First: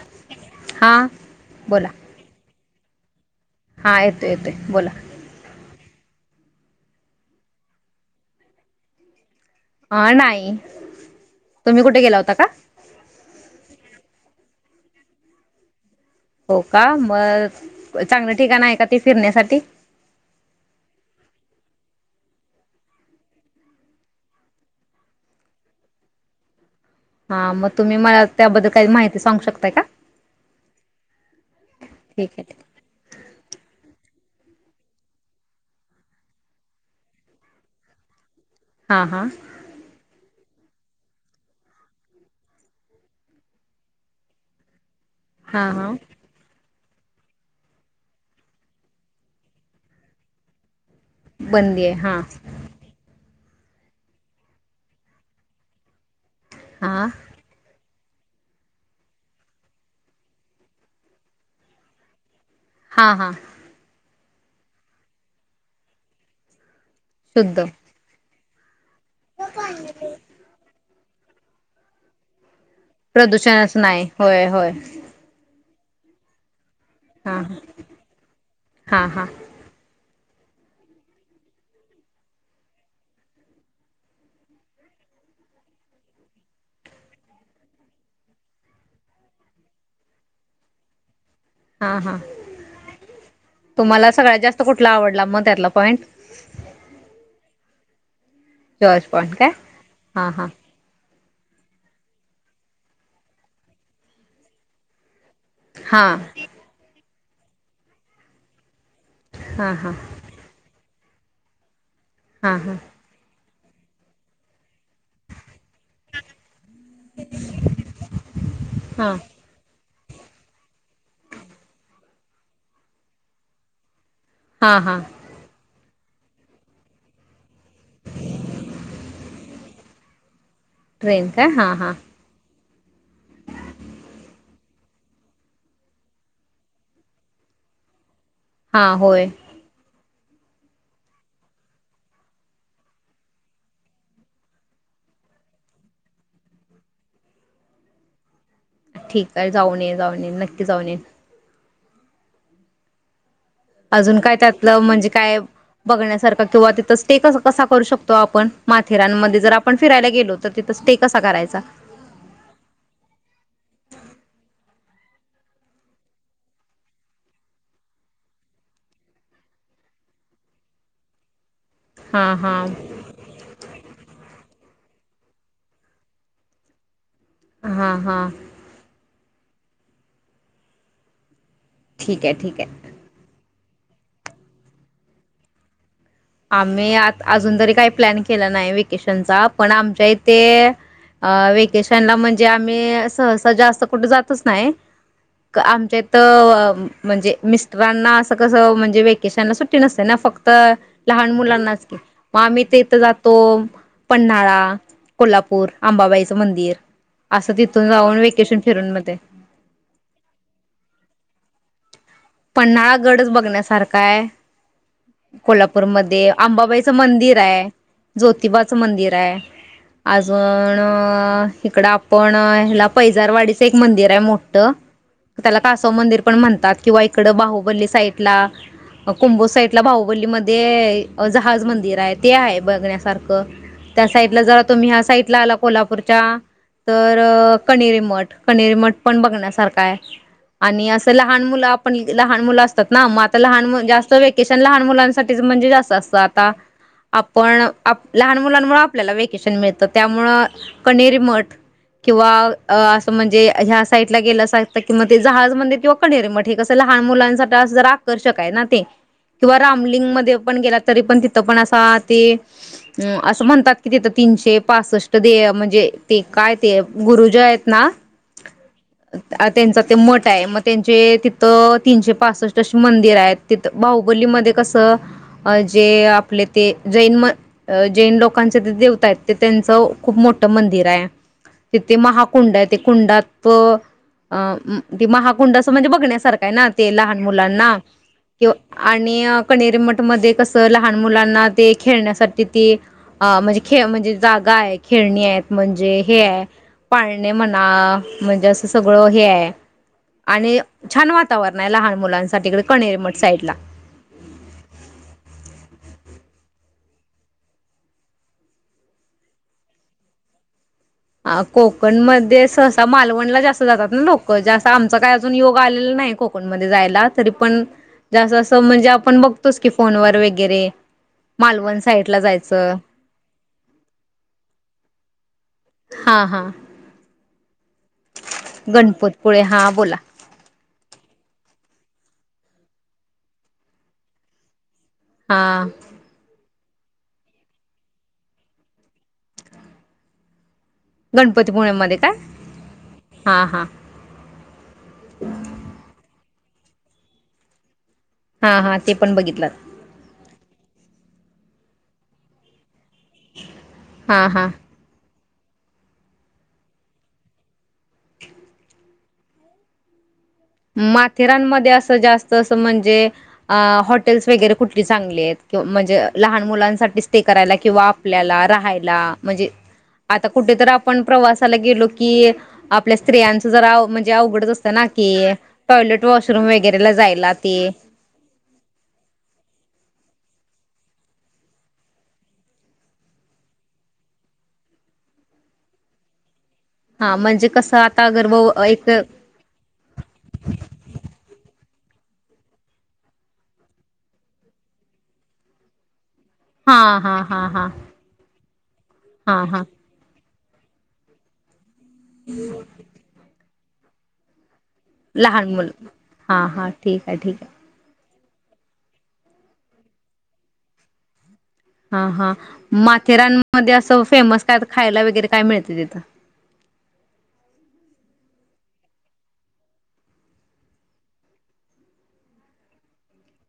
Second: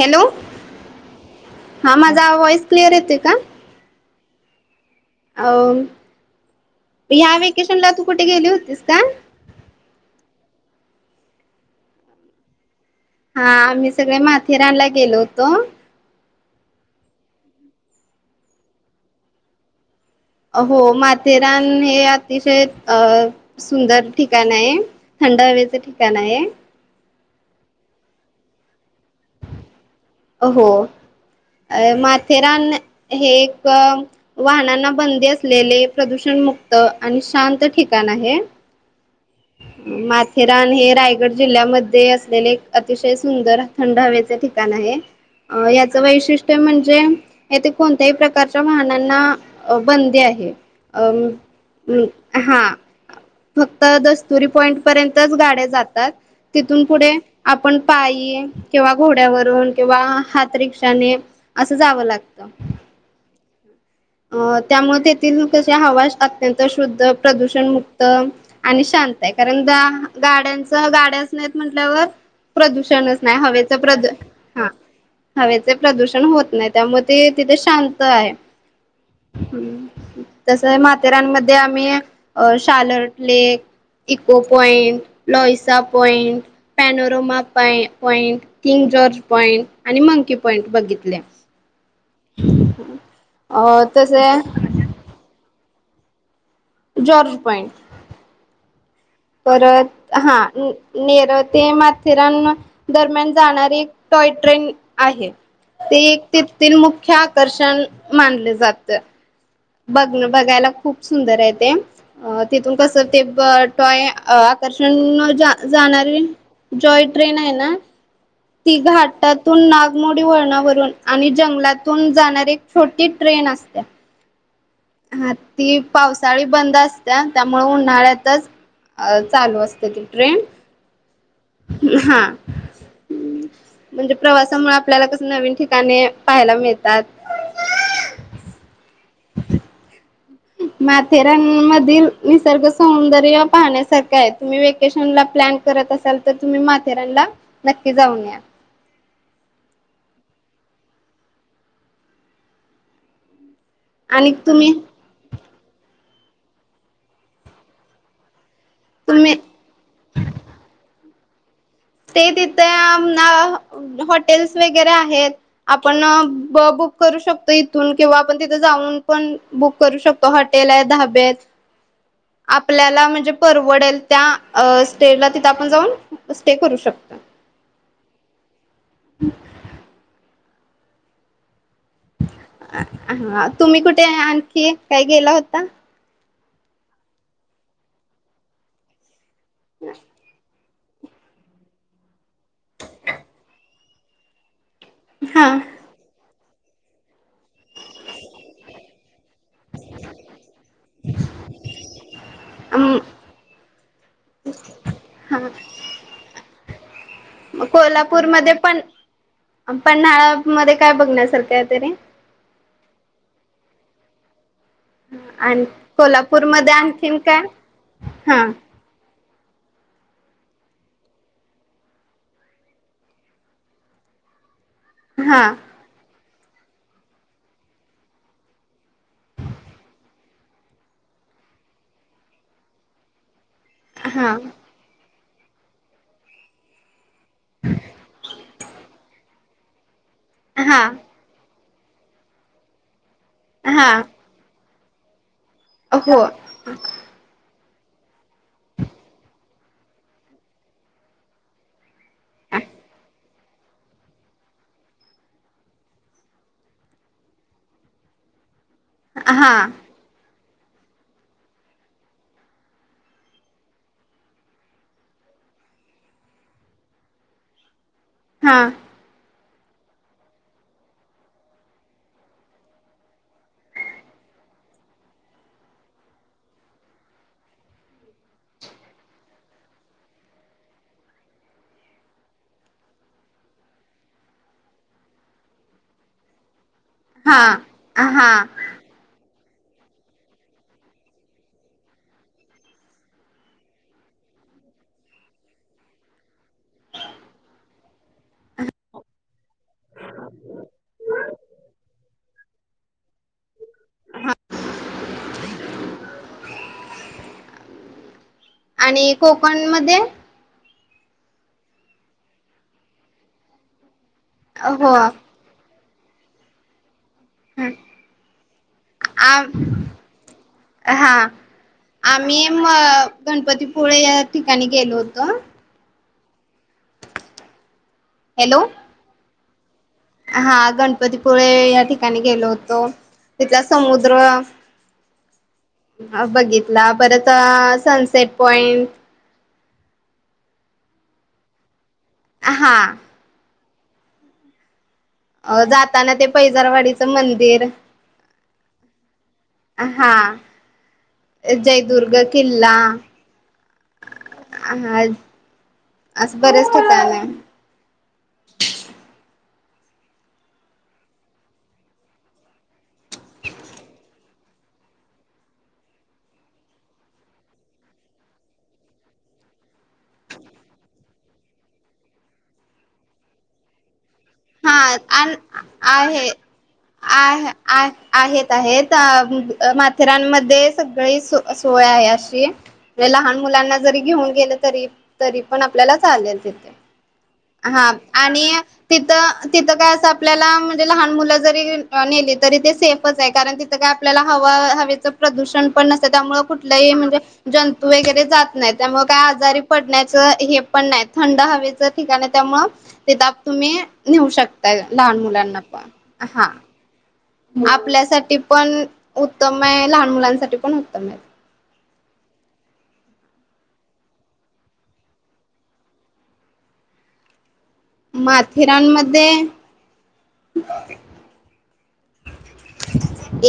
Hello हां बोला हा माझा वॉइस क्लिअर येते का हा येतो येतोय बोला अ ह्या व्हेकेशनला तू कुठे गेली होतीस का अ नाही तुम्ही कुठे गेला होता का हा आम्ही सगळे माथेरानला गेलो होतो हो का मग चांगल ठिकाण आहे का ते फिरण्यासाठी हो माथेरान हे अतिशय अ सुंदर ठिकाण आहे थंड हवेच ठिकाण आहे हा मग तुम्ही मला त्याबद्दल काही माहिती सांगू शकताय का हो अ ठीक आहे ठीक माथेरान हे एक अ वाहनांना बंदी असलेले, प्रदूषण मुक्त आणि शांत ठिकाण आहे. हां हां माथेरान हे रायगड जिल्ह्यामध्ये असलेले एक अतिशय सुंदर थंड हवेचे ठिकाण आहे. अ हां हां याच वैशिष्ट्य म्हण येथे कोणत्याही प्रकारच्या वाहनांना बंदी आहे. बंदी आहे हां हा. फक्त दस्तुरी पॉईंट पर्यंतच गाड्या जातात. तिथून हां पुढे आपण पायी किंवा घोड्यावरून किंवा हात रिक्षाने अस जाव लागत. हा हा अ त्यामुळ तेथील कशी हवा अत्यंत शुद्ध शुद्ध प्रदूषण मुक्त आणि चालतय करेंता गाड्यांचं गा. गाड्याच नाहीत म्हटल्यावर प्रदूषणच नाय हवेच प्रदूषणच नाही प्रदू होय हा होय हवे प्रदूषण होत नाही. त्यामुळे ते हां तिथे शांत आहे. हां हां [unintelligible] तस माथेरानमध्ये आम्ही अ Charlotte lake echo point Louisa point panorama point king George point आणि मंकी पॉइंट बघितले. हा हा अ तुम्हाला तसे सगळ्यात जास्त कुठला आवडला म त्यातला point George point George point काय परत हां हा हां नेरत ते माथेरान दरम्यान जाणारी एक टॉय ट्रेन आहे. ते हां एक ते मुख्य आकर्षण मानल जात. हां हां बघण बघायला खूप सुंदर आहे ते. अ हां तिथून हां कसं ते ब तोय आकर्षण जाणारे जॉय ट्रेन आहे ना ती हां घाटातून नागमोडी वळणावरून आणि जंगलातून जाणार एक छोटी ट्रेन असते. हां हां ह ती पावसाळी बंद असत्या त्यामुळ उन्हाळ्यातच अ चालू असते ती ट्रेन ट्रेन काय हां हां हा म्हणजे प्रवासामुळ आपल्याला कस नवीन ठिकाणे पाहायला मिळतात. हा होय. माथेरान मधील निसर्ग सौंदर्य पाहण्यासारखं आहे तुम्ही वेकेशन ला प्लॅन करत असाल तर तुम्ही माथेरानला नक्की जाऊन या. ठीक आहे. जाऊन येईन जाऊन येईन नक्की जाऊन येईन अजून आणि काय तुम्ही त्यातलं म्हणजे काय? बघण्यासारखा किंवा तिथं स्टे क कसा करू शकतो आपण तुम्ही माथेरानमध्ये जर आपण फिरायला गेलो तर तिथं स्टे कसा करायचा. ते तिथे ना हॉटेल्स वगैरे आहेत. आपण ब बुक करू शकतो इथून किंवा आपण तिथ जाऊन पण बुक करू शकतो हॉटेल आहेत धाबे आहेत. हां हां आपल्याला म्हणजे परवडेल त्या अ स्टेला तिथं आपण जाऊन ते करू शकता. हा हा [inaudible] ठीकये ठीकये. हा तुम्ही कुठे आणखी काही गेला होता आम्ही आ अजून तरी काय प्लॅन केला नाय व्हेकेशनचा पण आमच्या इथे अ वेकेशनला म्हण जे आम्ही सहसा जास् कुठ जातच नाही. हा आमच्या त म्हणजे मिस्ट रांना असं कसं म्हणजे वे केिशांना सुट्टी नसत ना फक्त लहान मुलांनाच की म आम्ही ते अम इथं जातो. पन्हाळा कोल्हापूर आंबाबाई च मंदिर असं म तिथून जाऊन कोल्हापूरमध्ये वेकेशन पण फिरून मध्ये पन्हाळा मध्ये काय बघण्यासारखं आहे. [inaudible] पन्हाळा गडच बघण्यासारखाय आणि कोल्हापूरमध्ये अंबाबाईचं आणखीन मंदिर काय? हाय हा जोतीबाच मंदिर हाय. अजून अ इकड आपण हेला पैजारवाडीचं एक मंदिर आहे मोठ तिथं हा त्याला कासव मंदिर पण म्हणतात किंवा इकड बाहुबली साईडला कुंभोज साईडला बाहुबली मध्ये जहाज मंदिर आहे ते आहे बघण्यासारखं त्या साईड हा ला जरा तुम्ही ह्या साईट ला आला कोल्हापूरच्या तर कनेरीमठ कनेरी मठ पण बघण्यासारखा आहे हा आणि असं लहान मुलं आप पण लहान मुलं असतात ना म लहान मूल हा जास्त वेकेशन लहान मुलांसाठी तिज म्हणजे अस हो. असत आपण आप लहान मुलांमूळ आपल्याला वेकेशन मिळतं त्यामुळं कनेरीमठ किंवा अ असं म्हणजे ह्या साईड ला गेला सा किं ते जहाज मंदिर किंवा कनेरी मठ हे कस लहान मुलांसाठी असं जरा आकर्षक आहे ना हे हा किंवा रामलिंग मध्ये आपण गेला तरी पण तिथं पण असा ते अ असं म्हणतात कि तिथं तीनशे पासष्ट देव म्हणजे ते काय ते गुरुजी आहेत ना हा त्यांचा ते मठ आहे मग त्यांचे तिथे तीनशे पासष्ट अशी मंदिर आहेत. तिथ बाहुबली मध्ये कसं जे आपले ते जैन म जैन लोकांचे, ते तिथं तिथं तीनशे पासष्ट अशी मंदिर आहेत. तिथं बा हुबलीमध्ये कसं जे आपले ते जैन लोकांचे ज्या देवता आहेत. ते त्यांच खूप मोठ मंदिर आहे तिथे महाकुंड आहे, ते कुंडात ते महाकुंड असं म्हणजे बघण्यास सार का आहे ना [unintelligible] ते लहान मुलांना हा हा किंवा आणि अ कनेरीमठ मध्ये कसं लहान मुलांना ते खेळण्यासाठी ती अ म्हणजे खेळ म्हणजे जागा आहे खेळणी आहेत म्हणजे हे हाय पाळणे म्हणा म्हणजे असं सगळं हे आहे आणि अ छान वातावरण आहे लहान मुलांसाठी इकडे कनेरीमठ साईड ला [inaudible] आणि कोकण मध्ये ह कोकणमध्ये सहसा मालवणला जास्त जातात ना लोक व्हय जास्त हो आमचं काय अजून योग आलेलं नाही कोकणमध्ये जायला तरी पण जा असं म्हणजे आपण आ बघतोस की फोन वर वगैरे हा मालवण साईड ला आम्ही म जायचं गणपतीपुळे या ठिकाणी गेलो होतो. हा हा हॅलो गणपत पुळे हां बोला हा गणपतीपुळे या ठिकाणी गेलो होतो तिथला समुद्र हा [unintelligible] हा बघित ला परत सनसेट पॉइंट गणपतीपूळेमध्ये काय?? हा हा हा अ जाताना ते पैजारवाडीचं मंदिर हा हा ते पण बघितलं हा जय दुर्ग किल्ला हा असं बरेच ठिकाण माथेरानमध्ये असं जास्त असं म्हणजे अ हॉटेल्स वगैरे कुठली चांगलेत कि म्हणजे लहान मुलांसाठी स्टे करायला किंवा आपल्याला राहायला म्हणजे आता कुठेतर आपण प्रवासाला गेलो की आपल्या स्त्रियांच जरा आव म्हण जे अवघडंच असतं ना हा की आन आहे वॉशरूम वगैरेला जायला आहे ते आ आहेत आहेत अ म माथेरान मध्ये सगळी सोय आहे अशी म्हण लहान मुलांना जरी घेऊन गेले तरी तरी पण आपल्याला चालेल तीथ हा म्हणजे कसं आता गरब इथ तिथं काय असं आपल्याला म्हणजे लहान मुलं जरी नेले तरी ते सेफच आहे कारण तिथं काय आपल्याला हवा हवेचं प्रदूषण पण नसत त्यामुळे हा कुठलही हा म्हणजे हा हा जंतू वगैरे जात नाहीत त्यामुळं काय हा आजारी हा पडण्याच हे पण नाही थंड हवेच ठिकाण आहे त्यामुळ तीथ तुम्ही न्हेऊ शकता त्या लहान मुलांना पण हा ठीक आहे ठीक आहे आपल्यासाठी पण उत्तम आहे लहान मुलांसाठी पण उत्तम आहे हा हा माथेरानमध्ये असं फेमस काय खायला वगैरे काय मिळतय तीथ माथेरानमध्ये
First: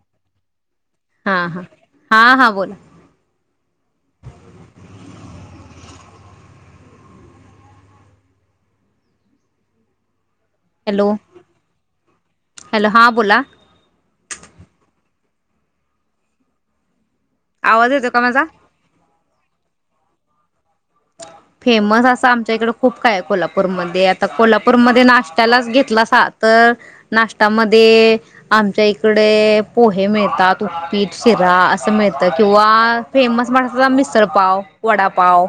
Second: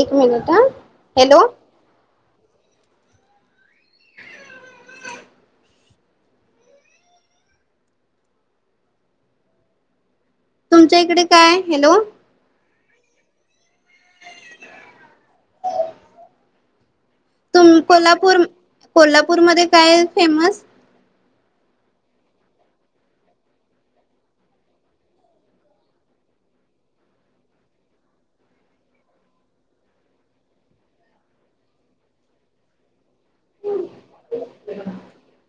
एक मिनिट ह हा हा हा हा बोला तुमच्या हॅलो इकडे काय हॅलो हॅलो हां बोला तुम आवाज येतो का कोल्हापूर माझा कोल्हापूरमध्ये काय फेमस फेमस असं आमच्या इकडे खूप काय आहे कोल्हापूरमध्येध्ये आता कोल्हापूरमध्येध्ये नाश्त्यालाच घेतला सा तर नाश्त्यामध्ये आमच्या इकडे पोहे मिळतात उपीट शिरा असं मिळत किंवा फेमस म्हण मिसळपाव वडापाव.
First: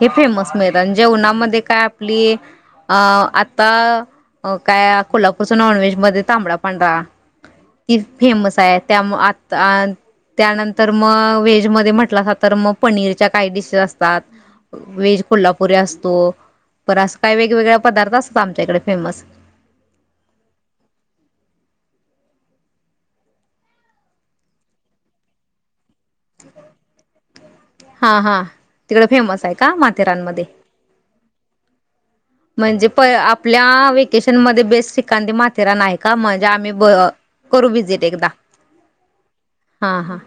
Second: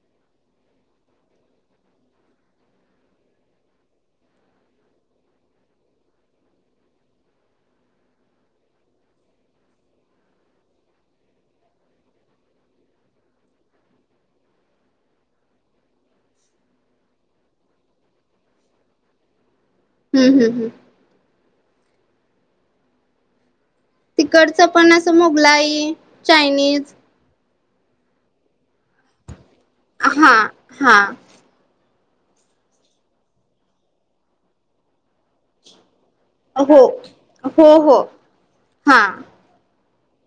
हे फेमस मिळत जेवणामध्ये काय आपली अ आता काय कोल्हापूरचा नॉन व्हेज मध्ये तांबडा पांढरा ती फेमस आहे त्या आ त्यानंतर मग व्हेज मध्ये म्हटलं अस तर मग पनीरच्या काही डिशेस असत वेज कोल्हापुरी असतो प असं काही वेगवेगळ पदार्थ असतात आमच्या इकडे फेमस हम्म हम्म हम्म तिकडचं पण असं मुगलाई चायनीज हा हा तिकड फेमस आहेत हा हा म्हणजे प आपल्या वेकेशन मध्ये बेस्ट ठिकाण माथेरानं आहे. का म ज्या आम्ही हो ब हो करू हो विजिट एकदा हा हां हां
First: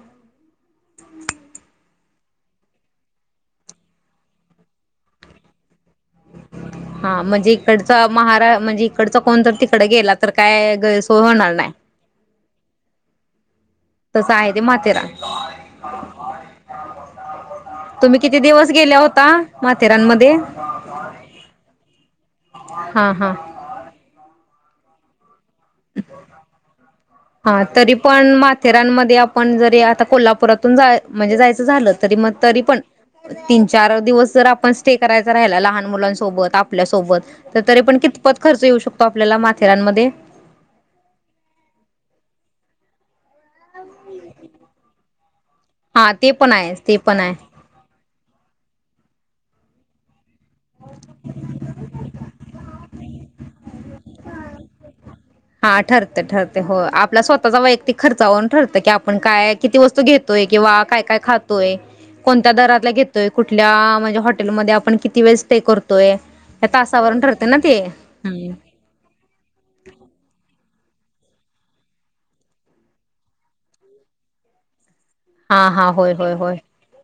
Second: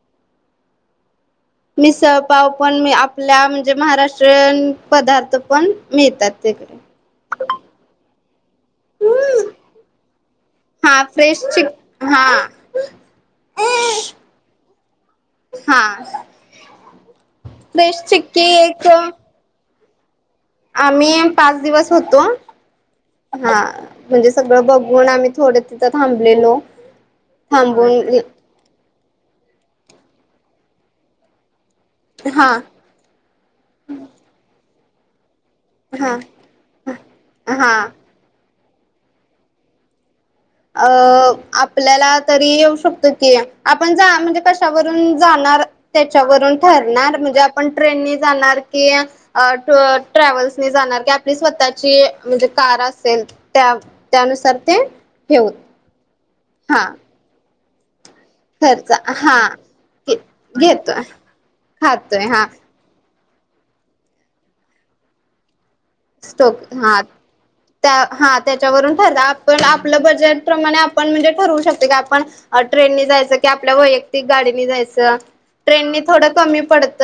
मिसळपाव पण मी आपल्या म्हणजे महाराष्ट्रीयन पदार्थ पण मिळतात तिकडे हा म्हणजे इकडचा महारा म्हणजे इकडचा कोण तर तिकडे गेला तर काय हा गैरसोय फ्रेश होणार चिक नाय. हा तस आहे ते माथेरानं हा फ्रेश तुम्ही किती चिक्की दिवस एक गेल्या होता. माथेरानमध्ये आम्ही पाच दिवस होतो. हा म्हणजे सग ब बघून आम्ही थोडे तिथं थांबलेलो हा तरी थांबून पण माथेरानमध्ये आपण जरी आता कोल्हापरातून जाय म्हणजे जायच झाल तरी म हा तरी पण तीन चार दिवस जर आपण स्टे करायच करायला लहान हा मुलांन सोबत आपल्या सोबत त हा तरी पण कितपत खर्च येऊ शकतो आपल्याला माथेरानमध्ये अ आपल्याला तरी येऊ शकतो की आपण जा म्हणजे कशावरून जाणार हा ते पण त्याच्यावरून आहे ते ठरणार पण आहे म्हणजे आपण ट्रेननी जाणार की, अ ट ट्रॅवल्सने जाणार की आपली स्वतःची म्हणजे कार असेल त्या त्यानुसार ते ठेवून हा ठर ते ठरते हो हा आपला स्वत तसा वैयक्तिक खर्चावरून ठरत की खर्च आपण हा काय किती वस्तू घेतोय किंवा काय घेतोय काय खातोय खातोय हा कोणत्या दरातल्या घेतो कुठल्या म्हणजे हॉटेलमध्ये आपण किती वेळ स्टे कर स्टोक हा त्या हा त्याच्यावरून ठरलं आपण आपलं बजेट प्रमाणे आपण म्हणजे ठरवू शकत की आपण ट्रेन नी जायचं की आपल्या वैयक्तिक गाडीनी जायचं हा हा ट्रेननी होय थोड होय होय कमी पडत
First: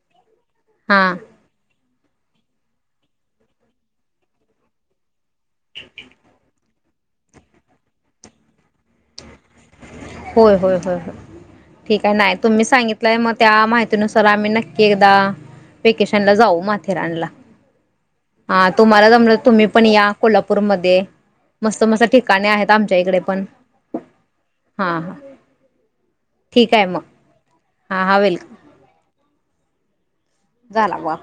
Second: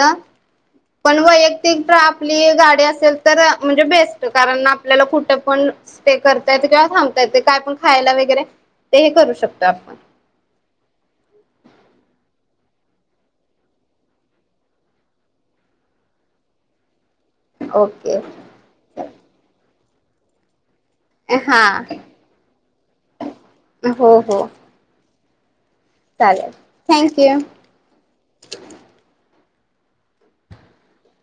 हा पण वैयक्तिक आपली गाडी असेल तर म्हणजे बेस्ट कारण आपल्याला कुठं पण स्टे करता येतो की थांबता येते काय पण खायला वगैरे ते हे करू शक होय होय होय हो ठीक आहे ना तुम्ही सांगितलंय मग त्या माहितीनुसार आम्ही नक्की एकदा वेकेशन ला जाऊ माथेरानला ओके हा तुम्हाला जमलं तुम्ही पण या कोल्हापूरमध्ये हा मस्त मस्त ठिकाणे आहेत आमच्या इकडे पण हो हो हा ह चालेल थँक यू हां हां वेलकम झाला बा